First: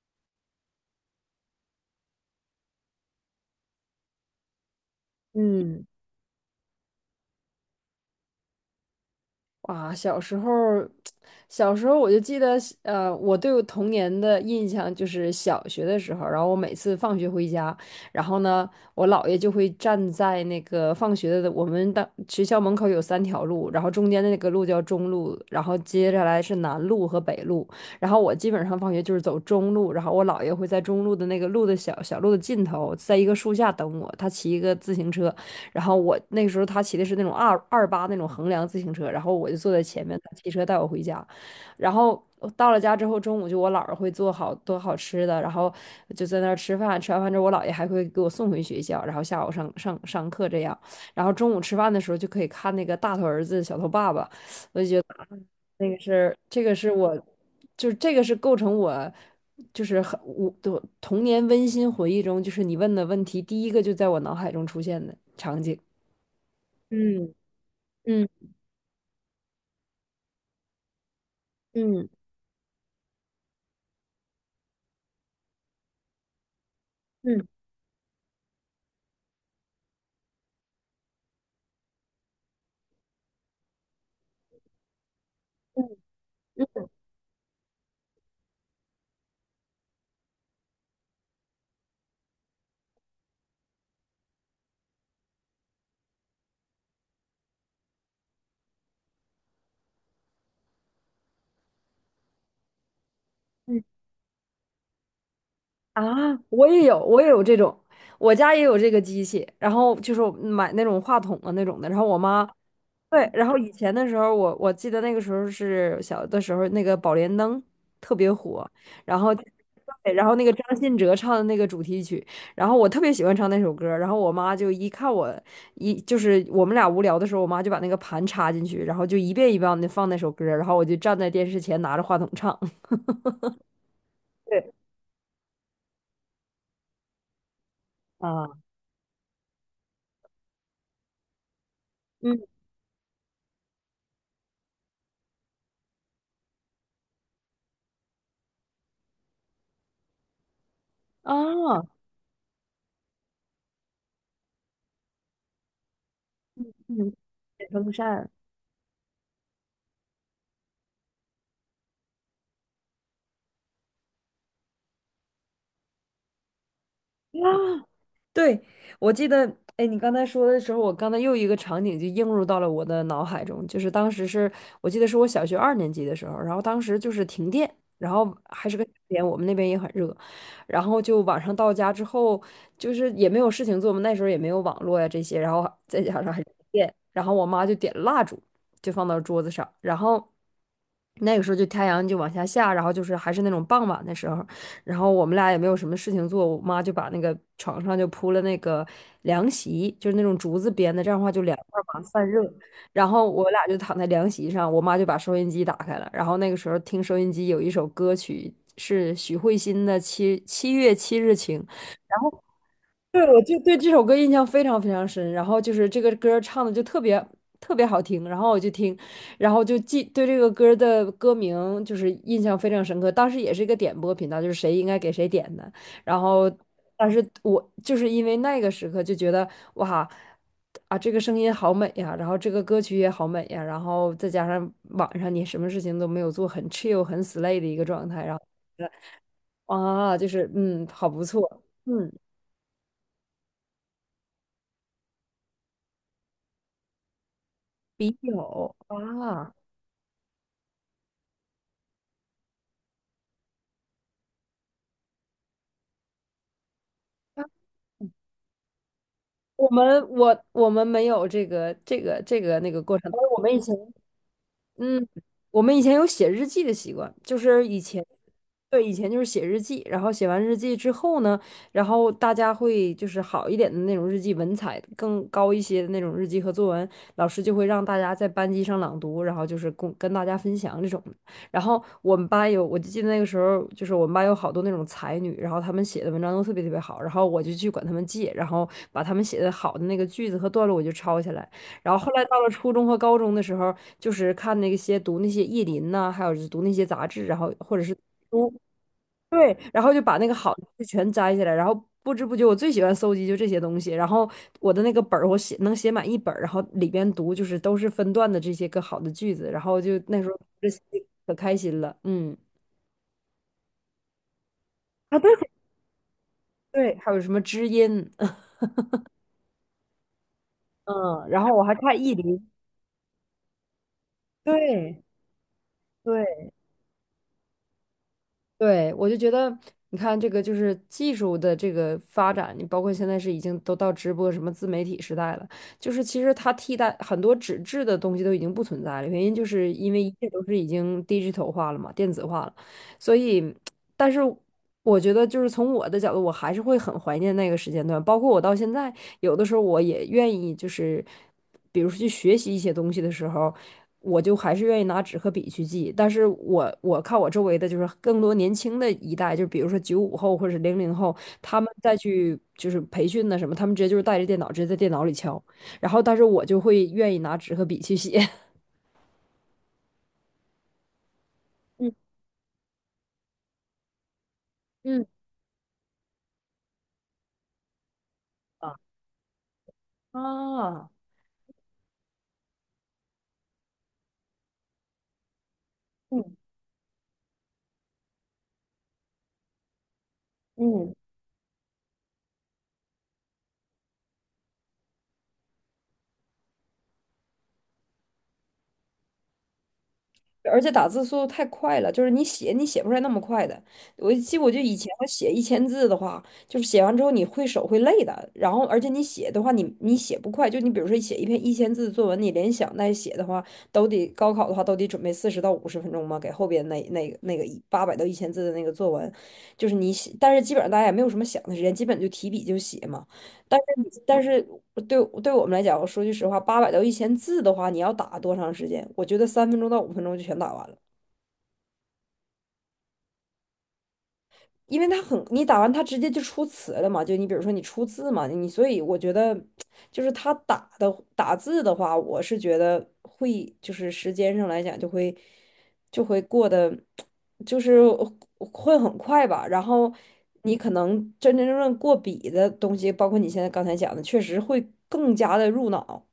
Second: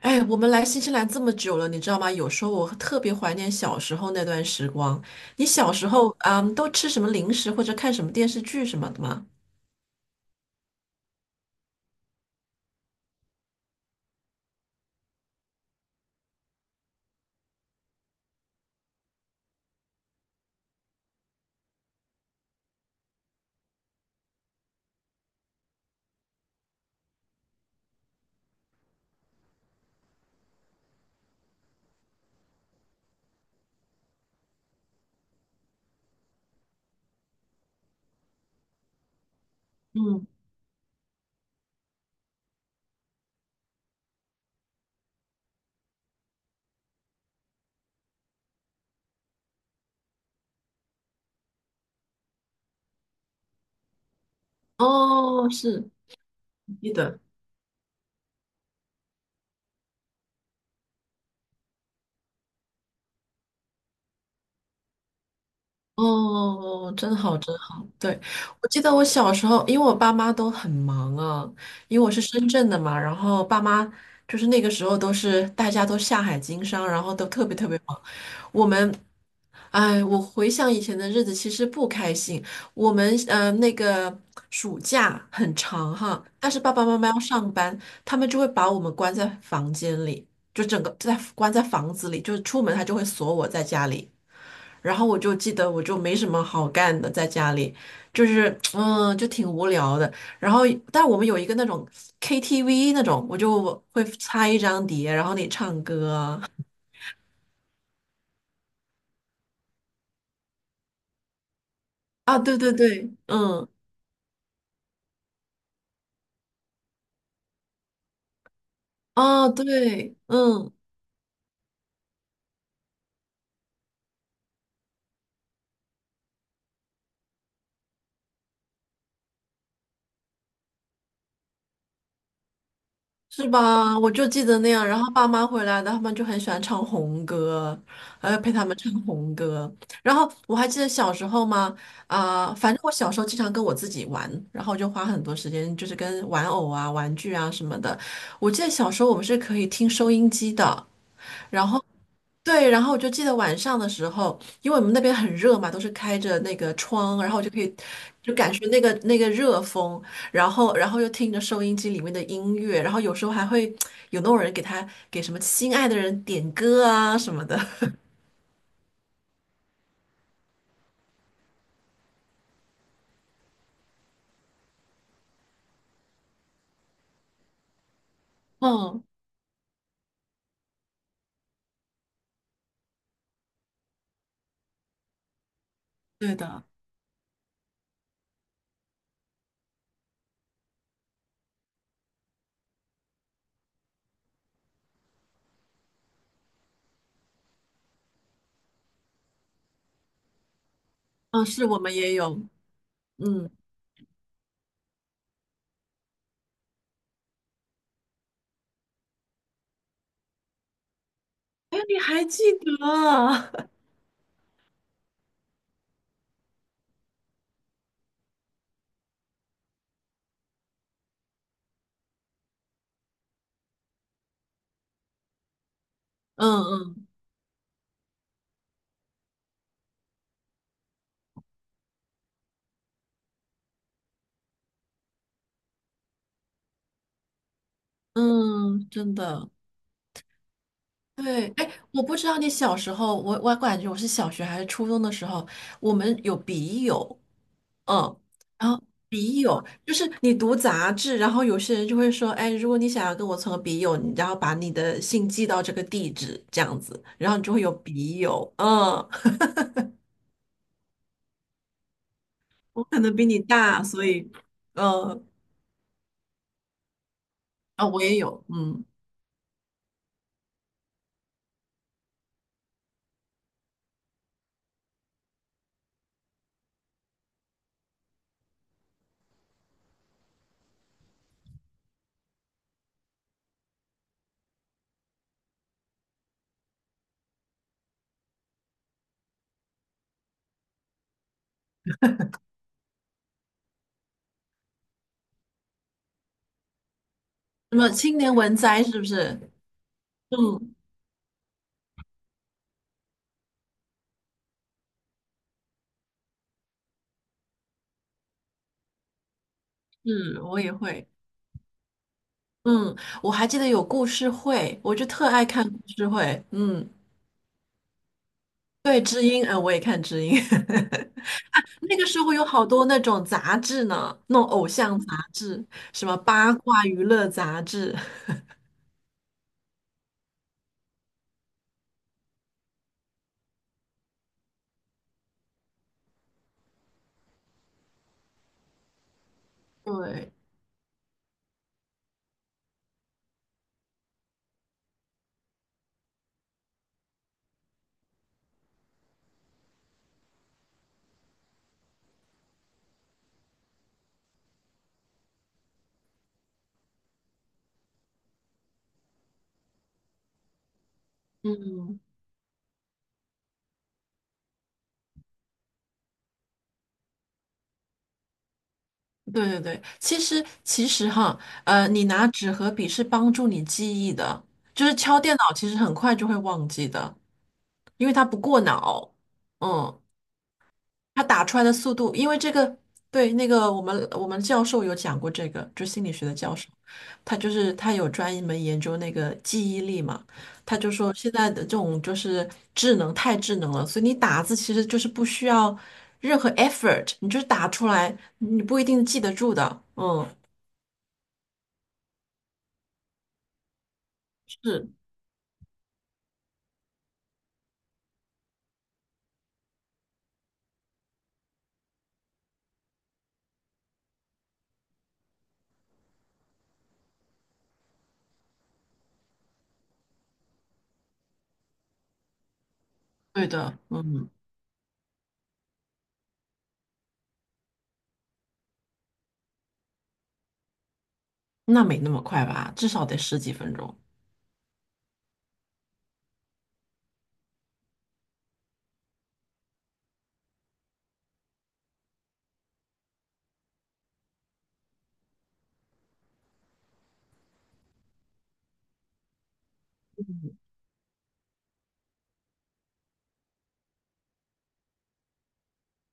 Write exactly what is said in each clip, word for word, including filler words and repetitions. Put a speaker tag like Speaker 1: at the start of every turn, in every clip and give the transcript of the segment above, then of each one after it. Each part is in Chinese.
Speaker 1: 哎，我们来新西兰这么久了，你知道吗？有时候我特别怀念小时候那段时光。你小
Speaker 2: 嗯，
Speaker 1: 时候，嗯，都吃什么零食或者看什么电视剧什么的吗？
Speaker 2: 哇，小时候儿小时候我就记得，呃，我对我童年的印象就是小学的时候，然后我每次放学回家，然后呢，我姥爷就会站在那个放学的我们的学校门口有三条路，然后中间的那个路叫中路，然后接下来是南路和北路，然后我基本上放学就是走中路，然后我姥爷会在中路的那个路的小小路的尽头，在一个树下等我，他骑一个自行车，然后我那个时候他骑的是那种二二八那种横梁自行车，然后我就坐在前面，
Speaker 1: 嗯，
Speaker 2: 他骑车带我回家。然后我到了家之后，中午就我姥儿会做好多好吃的，然后就在那儿吃饭。吃完饭之后，我姥爷还会给我送回学校，然后下午上上上课这样。然后中午吃饭的时候就可以看那个大头儿子小头爸爸，
Speaker 1: 哦，
Speaker 2: 那
Speaker 1: 是，
Speaker 2: 个是这个是
Speaker 1: 记
Speaker 2: 我，
Speaker 1: 得。
Speaker 2: 就是这个是构成我。就是很我的童年温馨回忆中，就是你问的问题，第一个就在我脑海中出现的场景。
Speaker 1: 哦，真
Speaker 2: 嗯。
Speaker 1: 好，真好。对，
Speaker 2: 嗯
Speaker 1: 我记得我小时候，因为我爸妈都很忙啊，因为
Speaker 2: 嗯。
Speaker 1: 我是深圳的嘛，然后爸妈就是那个时候都是大家都下海经商，然后都特
Speaker 2: 嗯。
Speaker 1: 别特别忙。我们，哎，我回想以前的日子，其实不开心。我们呃，那个暑假很长哈，但是爸爸妈妈要上班，他们就会把我们关在房间里，就整个在关在房子里，就是出门他就会锁我在家里。然后我就记得我就没什么好干的，在家里就是嗯，就挺无聊的。然后，但我们有一个那种 K T V 那种，我就会插一张碟，然后你唱
Speaker 2: 啊，
Speaker 1: 歌啊。
Speaker 2: 我也有，我也有这种，我家也有这个机器，然后就是买那种话筒的那种的，然后我
Speaker 1: 啊，
Speaker 2: 妈
Speaker 1: 对对对，
Speaker 2: 对，然后
Speaker 1: 嗯，
Speaker 2: 以前的时候我，我记得那个时候是小的时候，那个宝莲灯特别火，然后
Speaker 1: 啊，
Speaker 2: 对，
Speaker 1: 对，
Speaker 2: 然后那个
Speaker 1: 嗯，
Speaker 2: 张信哲唱的那个主题曲，然后我特别喜欢唱那首歌儿然后我妈就一看我一就是我们俩无聊的时候，我妈就把那个盘插进去，然后就一遍一遍的放那首歌儿然后我就站在电视前拿着话筒唱。
Speaker 1: 是吧？我就记得那
Speaker 2: 对
Speaker 1: 样，然后爸妈回来的，他们就很喜欢唱红歌，还要陪
Speaker 2: 啊。
Speaker 1: 他们唱红歌。然后我还记得小时候嘛，啊、反正我小时候经常跟我自己玩，然后就花很多时间，就是跟玩偶啊、玩具啊什么的。我记得小时候我们是可以听收音机的，
Speaker 2: 啊。
Speaker 1: 对，然后我就记得晚上的时候，因为我们那边很热嘛，都是开着那个
Speaker 2: 嗯。
Speaker 1: 窗，然后我就可以
Speaker 2: 风扇。
Speaker 1: 就感受那个那个热风，然后然后又听着收音机里面的音乐，然后有时候还会有那种人给他给什么心爱的人点歌啊什么的。
Speaker 2: 啊，对，我记得，哎，你刚才说的时候，我刚才又一个场景就映入到了我的脑海中，就是当时是我记得是我小学二年级的时候，然后当时就是停电，然后还是个夏
Speaker 1: 嗯，
Speaker 2: 天，我们那边也很热，然后就晚上到家之后，就是也没有事情做嘛，那时候也没有网络呀这些，然后再加上
Speaker 1: 对
Speaker 2: 还是
Speaker 1: 的，
Speaker 2: 电，然后我妈就点蜡烛，就放到桌子上，然后。那个时候就太阳就往下下，然后就是还是那种傍晚的时候，然后我们俩也没有什么事情做，我妈就把那个床上就铺了那个凉席，就是那种竹子编的，这样的话就
Speaker 1: 嗯，
Speaker 2: 凉
Speaker 1: 是我
Speaker 2: 快
Speaker 1: 们
Speaker 2: 嘛，
Speaker 1: 也
Speaker 2: 散热。
Speaker 1: 有，
Speaker 2: 然后我
Speaker 1: 嗯，
Speaker 2: 俩就躺在凉席上，我妈就把收音机打开了，然后那个时候听收音机有一首歌曲是许慧欣的《七七月七日晴》。
Speaker 1: 哎，你
Speaker 2: 然
Speaker 1: 还
Speaker 2: 后。
Speaker 1: 记得
Speaker 2: 对，我
Speaker 1: 啊
Speaker 2: 就对这首歌印象非常非常深，然后就是这个歌儿唱的就特别特别好听，然后我就听，然后就记对这个歌儿的歌名就是印象非常深刻。当时也是一个点播频道，就是谁应该给谁点的，然
Speaker 1: 嗯
Speaker 2: 后
Speaker 1: 嗯
Speaker 2: 但是我就是因为那个时刻就觉得哇啊这个声音好美呀，然后这个歌曲也好美呀，然后再加上晚上你什么事情都没有做，很 chill 很 slay 的一个状态，然后
Speaker 1: 嗯，真的。
Speaker 2: 啊就是嗯好不
Speaker 1: 对，
Speaker 2: 错，
Speaker 1: 哎，我
Speaker 2: 嗯
Speaker 1: 不知道你小时候，我我感觉我是小学还是初中的时候，我们有笔友，
Speaker 2: 笔
Speaker 1: 嗯，然
Speaker 2: 友
Speaker 1: 后笔
Speaker 2: 啊。
Speaker 1: 友就是你读杂志，然后有些人就会说，哎，如果你想要跟我成为笔友，你然后把你的信寄到这个地址，这样子，然后你就会有笔友，嗯，
Speaker 2: 我们我我们没有这个这个这个那 个
Speaker 1: 我
Speaker 2: 过
Speaker 1: 可
Speaker 2: 程，
Speaker 1: 能
Speaker 2: 但
Speaker 1: 比
Speaker 2: 是
Speaker 1: 你
Speaker 2: 我们以前
Speaker 1: 大，所以，
Speaker 2: 嗯，
Speaker 1: 嗯，
Speaker 2: 我们以前有写日记的习惯，就是以
Speaker 1: 啊，我
Speaker 2: 前，
Speaker 1: 也有，嗯，
Speaker 2: 对，以前就是写日记，然后写完日记之后呢，然后大家会就是好一点的那种日记，文采更高一些的那种日记和作文，老师就会让大家在班级上朗读，然后就是跟跟大家分享这种。然后我们班有，我就记得那个时候，就是我们班有好多那种才女，然后她们写的文章都特别特别好，然后我就去管她们借，然后把她们写的好的那个句子和段落我就抄下来。然后后来到了初中和高中的时候，就是看那些读那些意林呐、还有就是读那些杂志，然后或
Speaker 1: 什
Speaker 2: 者
Speaker 1: 么
Speaker 2: 是
Speaker 1: 青年
Speaker 2: 读
Speaker 1: 文摘是不是？
Speaker 2: 对，然后就把那个好的
Speaker 1: 嗯，
Speaker 2: 就全摘下来，然后不知不觉我最喜欢搜集就这些东西，然后我的那个本儿我写能写满一本儿，然后里边读就是都是分段的这些个好的句子，然后就那时候
Speaker 1: 是，我
Speaker 2: 这
Speaker 1: 也会。
Speaker 2: 可开心了，嗯。
Speaker 1: 嗯，我还记得有故事会，我就
Speaker 2: 啊，
Speaker 1: 特
Speaker 2: 对
Speaker 1: 爱看故事会。嗯，
Speaker 2: 对，还有什么知音，
Speaker 1: 对，知音，呃，我也看知音。
Speaker 2: 嗯，然后我还
Speaker 1: 那
Speaker 2: 看
Speaker 1: 个
Speaker 2: 意
Speaker 1: 时候有
Speaker 2: 林，
Speaker 1: 好多那种杂志呢，那种偶像
Speaker 2: 对。
Speaker 1: 杂志，什么
Speaker 2: 对
Speaker 1: 八卦娱乐杂志。
Speaker 2: 对，我就觉得，你看这个就是技术的这个发展，你包括现在是已经都到直播什么自媒体时代了，就是其实它替代很多纸质的东西都已经不存在了，原因就是因为一切
Speaker 1: 对，
Speaker 2: 都是已经 digital 化了嘛，电子化了，所以，但是我觉得就是从我的角度，我还是会很怀念那个时间段，包括我到现在，有的时候我也愿意就是，比如说去学习一些东西的时候。我就还是愿意拿纸和笔去记。但是我我看我周围的就是更多年轻的一代，就比如说九五后或者是零零后，他们再
Speaker 1: 嗯，
Speaker 2: 去就是培训的什么，他们直接就是带着电脑直接在电脑里敲。然后，但是我就会愿意拿纸和笔去写。
Speaker 1: 对对对，其实其实哈，呃，
Speaker 2: 嗯
Speaker 1: 你拿纸和笔是帮助你记忆的，就是
Speaker 2: 嗯。
Speaker 1: 敲电脑其实很快就会忘记的，因为它不过脑。嗯。
Speaker 2: 啊。
Speaker 1: 它打出来的速度，因为这个，对，那个我们我们教授有讲过这个，就心理学的
Speaker 2: 嗯
Speaker 1: 教授，他就是他有专门研究那个记忆力嘛，他就
Speaker 2: 嗯。
Speaker 1: 说现在的这种就是智能太智能了，所以你打字其实就是不需要任何 effort，你就是打出来，你不一定记得住的，嗯，
Speaker 2: 而且打字速度太快了，就是你写你写不出来那么快的。我记我就以
Speaker 1: 是
Speaker 2: 前我写一千字的话，就是写完之后你会手会累的，然后而且你写的话你你写不快，就你比如说写一篇一千字的作文，你联想带写的话，都得高考的话都得准备四十到五十分钟嘛，给后边那那个那个八百到一千字的那个作文，就是你写，但是基本上大家也没有什么想的时间，基本就提笔就写嘛。
Speaker 1: 对
Speaker 2: 但是
Speaker 1: 的，
Speaker 2: 你但
Speaker 1: 嗯，
Speaker 2: 是对对我们来讲，我说句实话，八百到一千字的话，你要打多长时间？我觉得三分钟到五分钟就全打完了，
Speaker 1: 那没那么快吧，至少得十几分钟，
Speaker 2: 因为它很，你打完它直接就出词了嘛，就你比如说你出字嘛，你所以我觉得就是他打的打字的话，我是觉得会就是时间上来讲就会就会过得就是会很快吧，然后你可能真真正正过笔的东西，包括你现在刚才讲的，确实会更加的入脑。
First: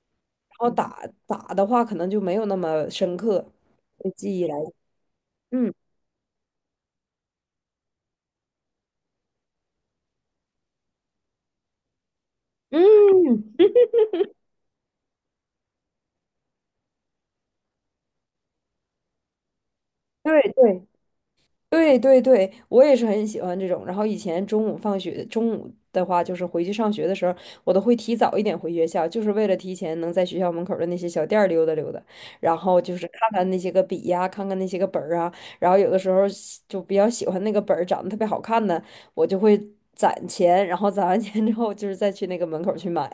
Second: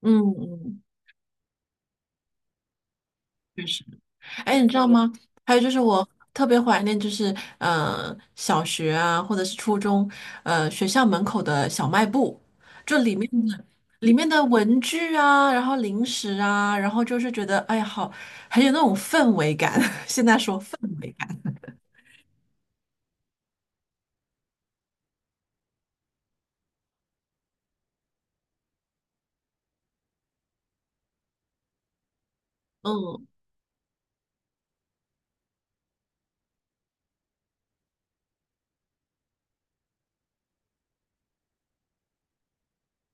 Speaker 1: 嗯
Speaker 2: 然后
Speaker 1: 嗯，
Speaker 2: 打打的话可能就没有那么深刻，
Speaker 1: 确实。
Speaker 2: 对记忆来，
Speaker 1: 哎，你知道吗？还有就
Speaker 2: 嗯
Speaker 1: 是我特别怀念，就是呃小学啊，或者是初中，呃学校门口的小卖部，就里面
Speaker 2: 嗯，
Speaker 1: 的里面的文具啊，然后零食啊，然后就是觉得哎呀好，很有那种氛围感。现在
Speaker 2: 对
Speaker 1: 说，
Speaker 2: 对对对对，我也是很喜欢这种。然后以前中午放学，中午的话就是回去上学的时候，我都会提早一点回学校，就是为了提前能在学校门口的那些小店儿溜达溜达，然后就是看
Speaker 1: 嗯。
Speaker 2: 看那些个笔呀、看看那些个本儿啊，然后有的时候喜就比较喜欢那个本儿长得特别好看的，我就会攒钱，然后攒完钱之后就是再去那个门口去买。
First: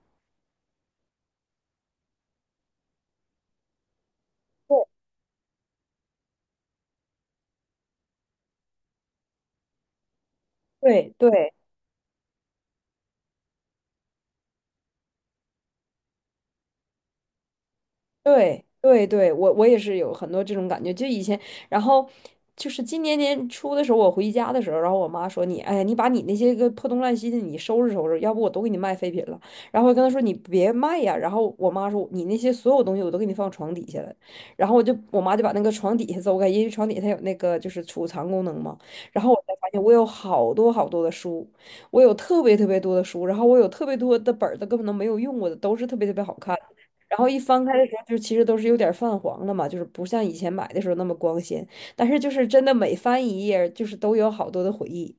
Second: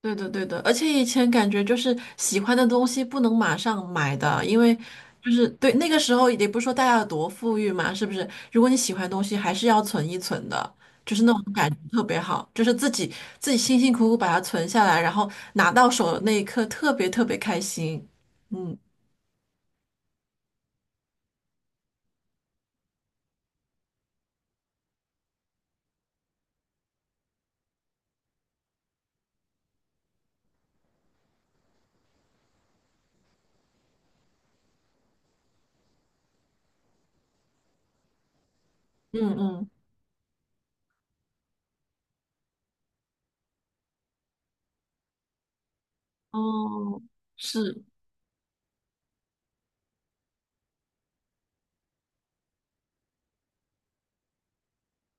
Speaker 1: 对的，对的，而且以前感觉就是喜欢的东西不能马上买的，因为就是对那个时候也不是说大家有多富裕嘛，是不是？如果你喜欢的东西，还是要存一存的，
Speaker 2: 对
Speaker 1: 就是
Speaker 2: 对
Speaker 1: 那种
Speaker 2: 对
Speaker 1: 感觉特别好，就是自己自己辛辛苦苦把它存下来，然后拿到手的那一刻特别特别开心。
Speaker 2: 对
Speaker 1: 嗯
Speaker 2: 对对，我我也是有很多这种感觉。就以前，然后就是今年年初的时候，我回家的时候，然后我妈说你，哎呀，你把你那些个破东烂西的你收拾收拾，要不我都给你卖废品了。然后我跟她说你别卖呀。然后我妈说你那些所有东西我都给你放床底下了。然后我就我妈就把那个床底下走开，因为床底下它有那个就是储藏功能嘛。然后我才发
Speaker 1: 嗯
Speaker 2: 现我有好多好多的书，我有特别特别多的书，然后我有特别多的本儿都根本都没有用过的，都是特别特别好看。
Speaker 1: 哦，
Speaker 2: 然后一翻开
Speaker 1: 是
Speaker 2: 的时候，就其实都是有点泛黄了嘛，就是不像以前买的时候那么光鲜。但是就是真的每翻一页儿就是都有好多的回忆。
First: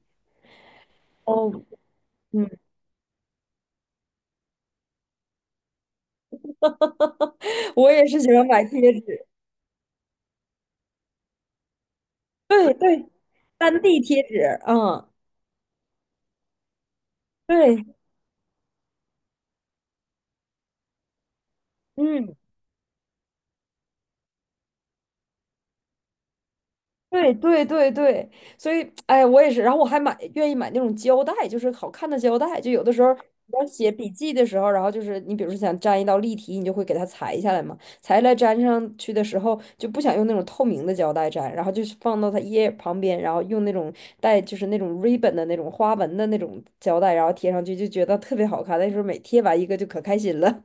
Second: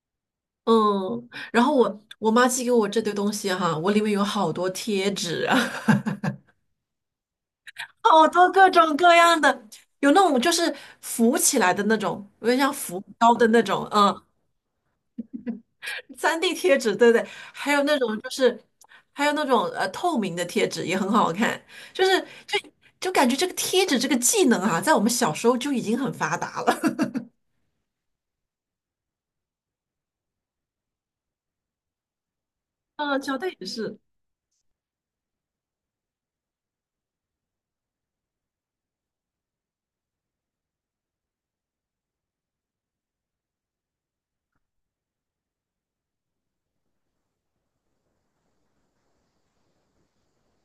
Speaker 1: 嗯，
Speaker 2: 哦，
Speaker 1: 然后我我妈
Speaker 2: 嗯，
Speaker 1: 寄给我这堆东西哈，我里面有好多贴纸啊。
Speaker 2: 我 也是
Speaker 1: 好
Speaker 2: 喜欢
Speaker 1: 多
Speaker 2: 买
Speaker 1: 各
Speaker 2: 贴
Speaker 1: 种各
Speaker 2: 纸，
Speaker 1: 样的，有那种就是浮起来的那种，有点像
Speaker 2: 对
Speaker 1: 浮
Speaker 2: 对，
Speaker 1: 标的那
Speaker 2: 当
Speaker 1: 种，
Speaker 2: D
Speaker 1: 嗯
Speaker 2: 贴纸，嗯，
Speaker 1: 三 d 贴纸，对对，还有
Speaker 2: 对，
Speaker 1: 那种就是，还有那种呃透明的贴纸也很好看，就是
Speaker 2: 嗯。
Speaker 1: 就就感觉这个贴纸这个技能啊，在我们小时候就已经很发达了，
Speaker 2: 对对对对，所以哎，我也是，然后我还买愿意买那种胶带，就是好看的胶带，就有的 时候
Speaker 1: 嗯，乔丹
Speaker 2: 你要
Speaker 1: 也
Speaker 2: 写
Speaker 1: 是。
Speaker 2: 笔记的时候，然后就是你比如说想粘一道例题，你就会给它裁下来嘛，裁下来粘上去的时候就不想用那种透明的胶带粘，然后就是放到它页旁边，然后用那种带就是那种 ribbon 的那种花纹的那种胶带，然后贴上去就觉得特别好看，那时候每贴完一个就可开心了。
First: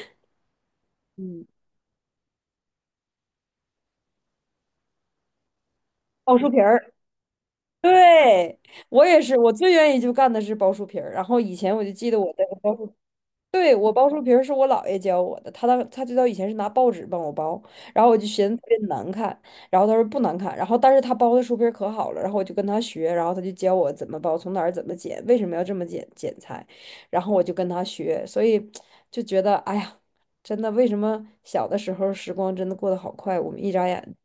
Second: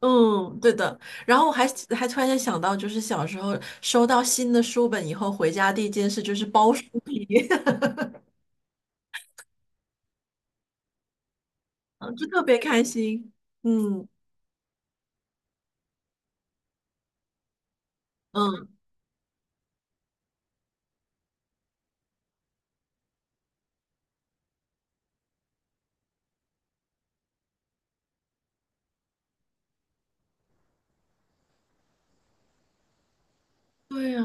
Speaker 1: 嗯，对的。然
Speaker 2: 嗯，
Speaker 1: 后我还还突然间想到，就是小时候收到新的书本以后，回家第一件事就
Speaker 2: 奥
Speaker 1: 是
Speaker 2: 数皮
Speaker 1: 包书
Speaker 2: 儿。
Speaker 1: 皮，
Speaker 2: 对，我也是，我最愿意就干的是包书皮儿。然后以前我就 记
Speaker 1: 嗯
Speaker 2: 得
Speaker 1: 就
Speaker 2: 我的
Speaker 1: 特别
Speaker 2: 包
Speaker 1: 开
Speaker 2: 书，
Speaker 1: 心。
Speaker 2: 对，我包
Speaker 1: 嗯
Speaker 2: 书皮儿是我姥爷教我的，他当他最早以前是拿报纸帮我包，然后我就寻思特
Speaker 1: 嗯。
Speaker 2: 别难看，然后他说不难看，然后但是他包的书皮儿可好了，然后我就跟他学，然后他就教我怎么包，从哪儿怎么剪，为什么要这么剪剪裁，然后我就跟他学，所以就觉得哎呀，真的为什么小的时候时光真的过得好快，我们一眨
Speaker 1: 对
Speaker 2: 眼，
Speaker 1: 呀，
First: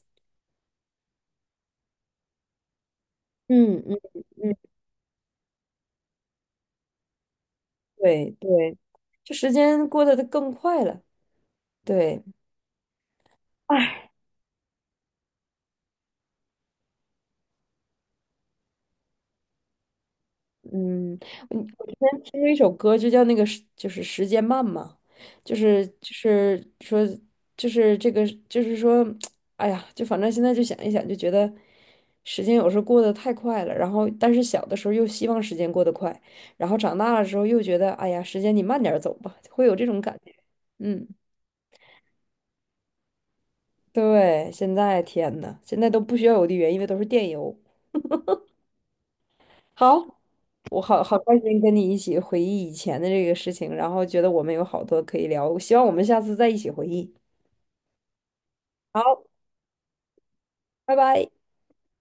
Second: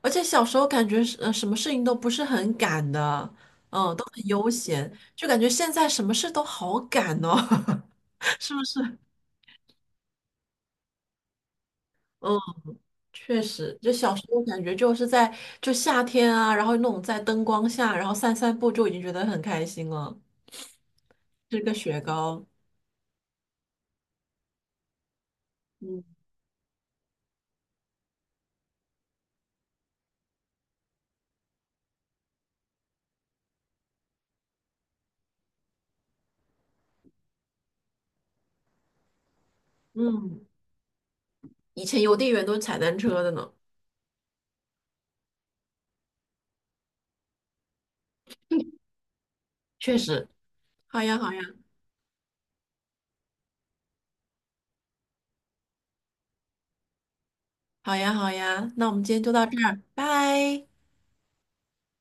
Speaker 1: 而且小时候感觉是呃什么事情都不是很赶的，
Speaker 2: 嗯
Speaker 1: 嗯，
Speaker 2: 嗯
Speaker 1: 都很悠
Speaker 2: 嗯。
Speaker 1: 闲，就感觉现在什么事都好赶哦，
Speaker 2: 对
Speaker 1: 是不
Speaker 2: 对，
Speaker 1: 是？
Speaker 2: 就时间过得更快了。对，
Speaker 1: 嗯，确实，就
Speaker 2: 哎，
Speaker 1: 小时候感觉就是在就夏天啊，然后那种在灯光下，然后散散步就已经觉得很开心了，
Speaker 2: 嗯，我
Speaker 1: 吃个
Speaker 2: 我之
Speaker 1: 雪
Speaker 2: 前听
Speaker 1: 糕，
Speaker 2: 过一首歌，就叫那个时就是时间慢嘛，就是
Speaker 1: 嗯
Speaker 2: 就是说就是这个就是说，哎呀，就反正现在就想一想，就觉得时间有时候过得太快了。然后，但是小的时候又希望时间过得快，然后长大了之后又觉得，哎呀，时间你慢点儿走吧，会有这种感觉。
Speaker 1: 嗯，
Speaker 2: 嗯，
Speaker 1: 以前邮递员都是踩单车的呢，
Speaker 2: 对，现在天呐，现在都不需要邮递员，因为都是电邮。
Speaker 1: 确
Speaker 2: 好，
Speaker 1: 实。
Speaker 2: 我
Speaker 1: 好
Speaker 2: 好好
Speaker 1: 呀，好
Speaker 2: 开
Speaker 1: 呀，
Speaker 2: 心跟你一起回忆以前的这个事情，然后觉得我们有好多可以聊，希望我们下次再一起回忆。
Speaker 1: 好呀，好呀，那我们今
Speaker 2: 好，
Speaker 1: 天就到这儿，拜。
Speaker 2: 拜拜。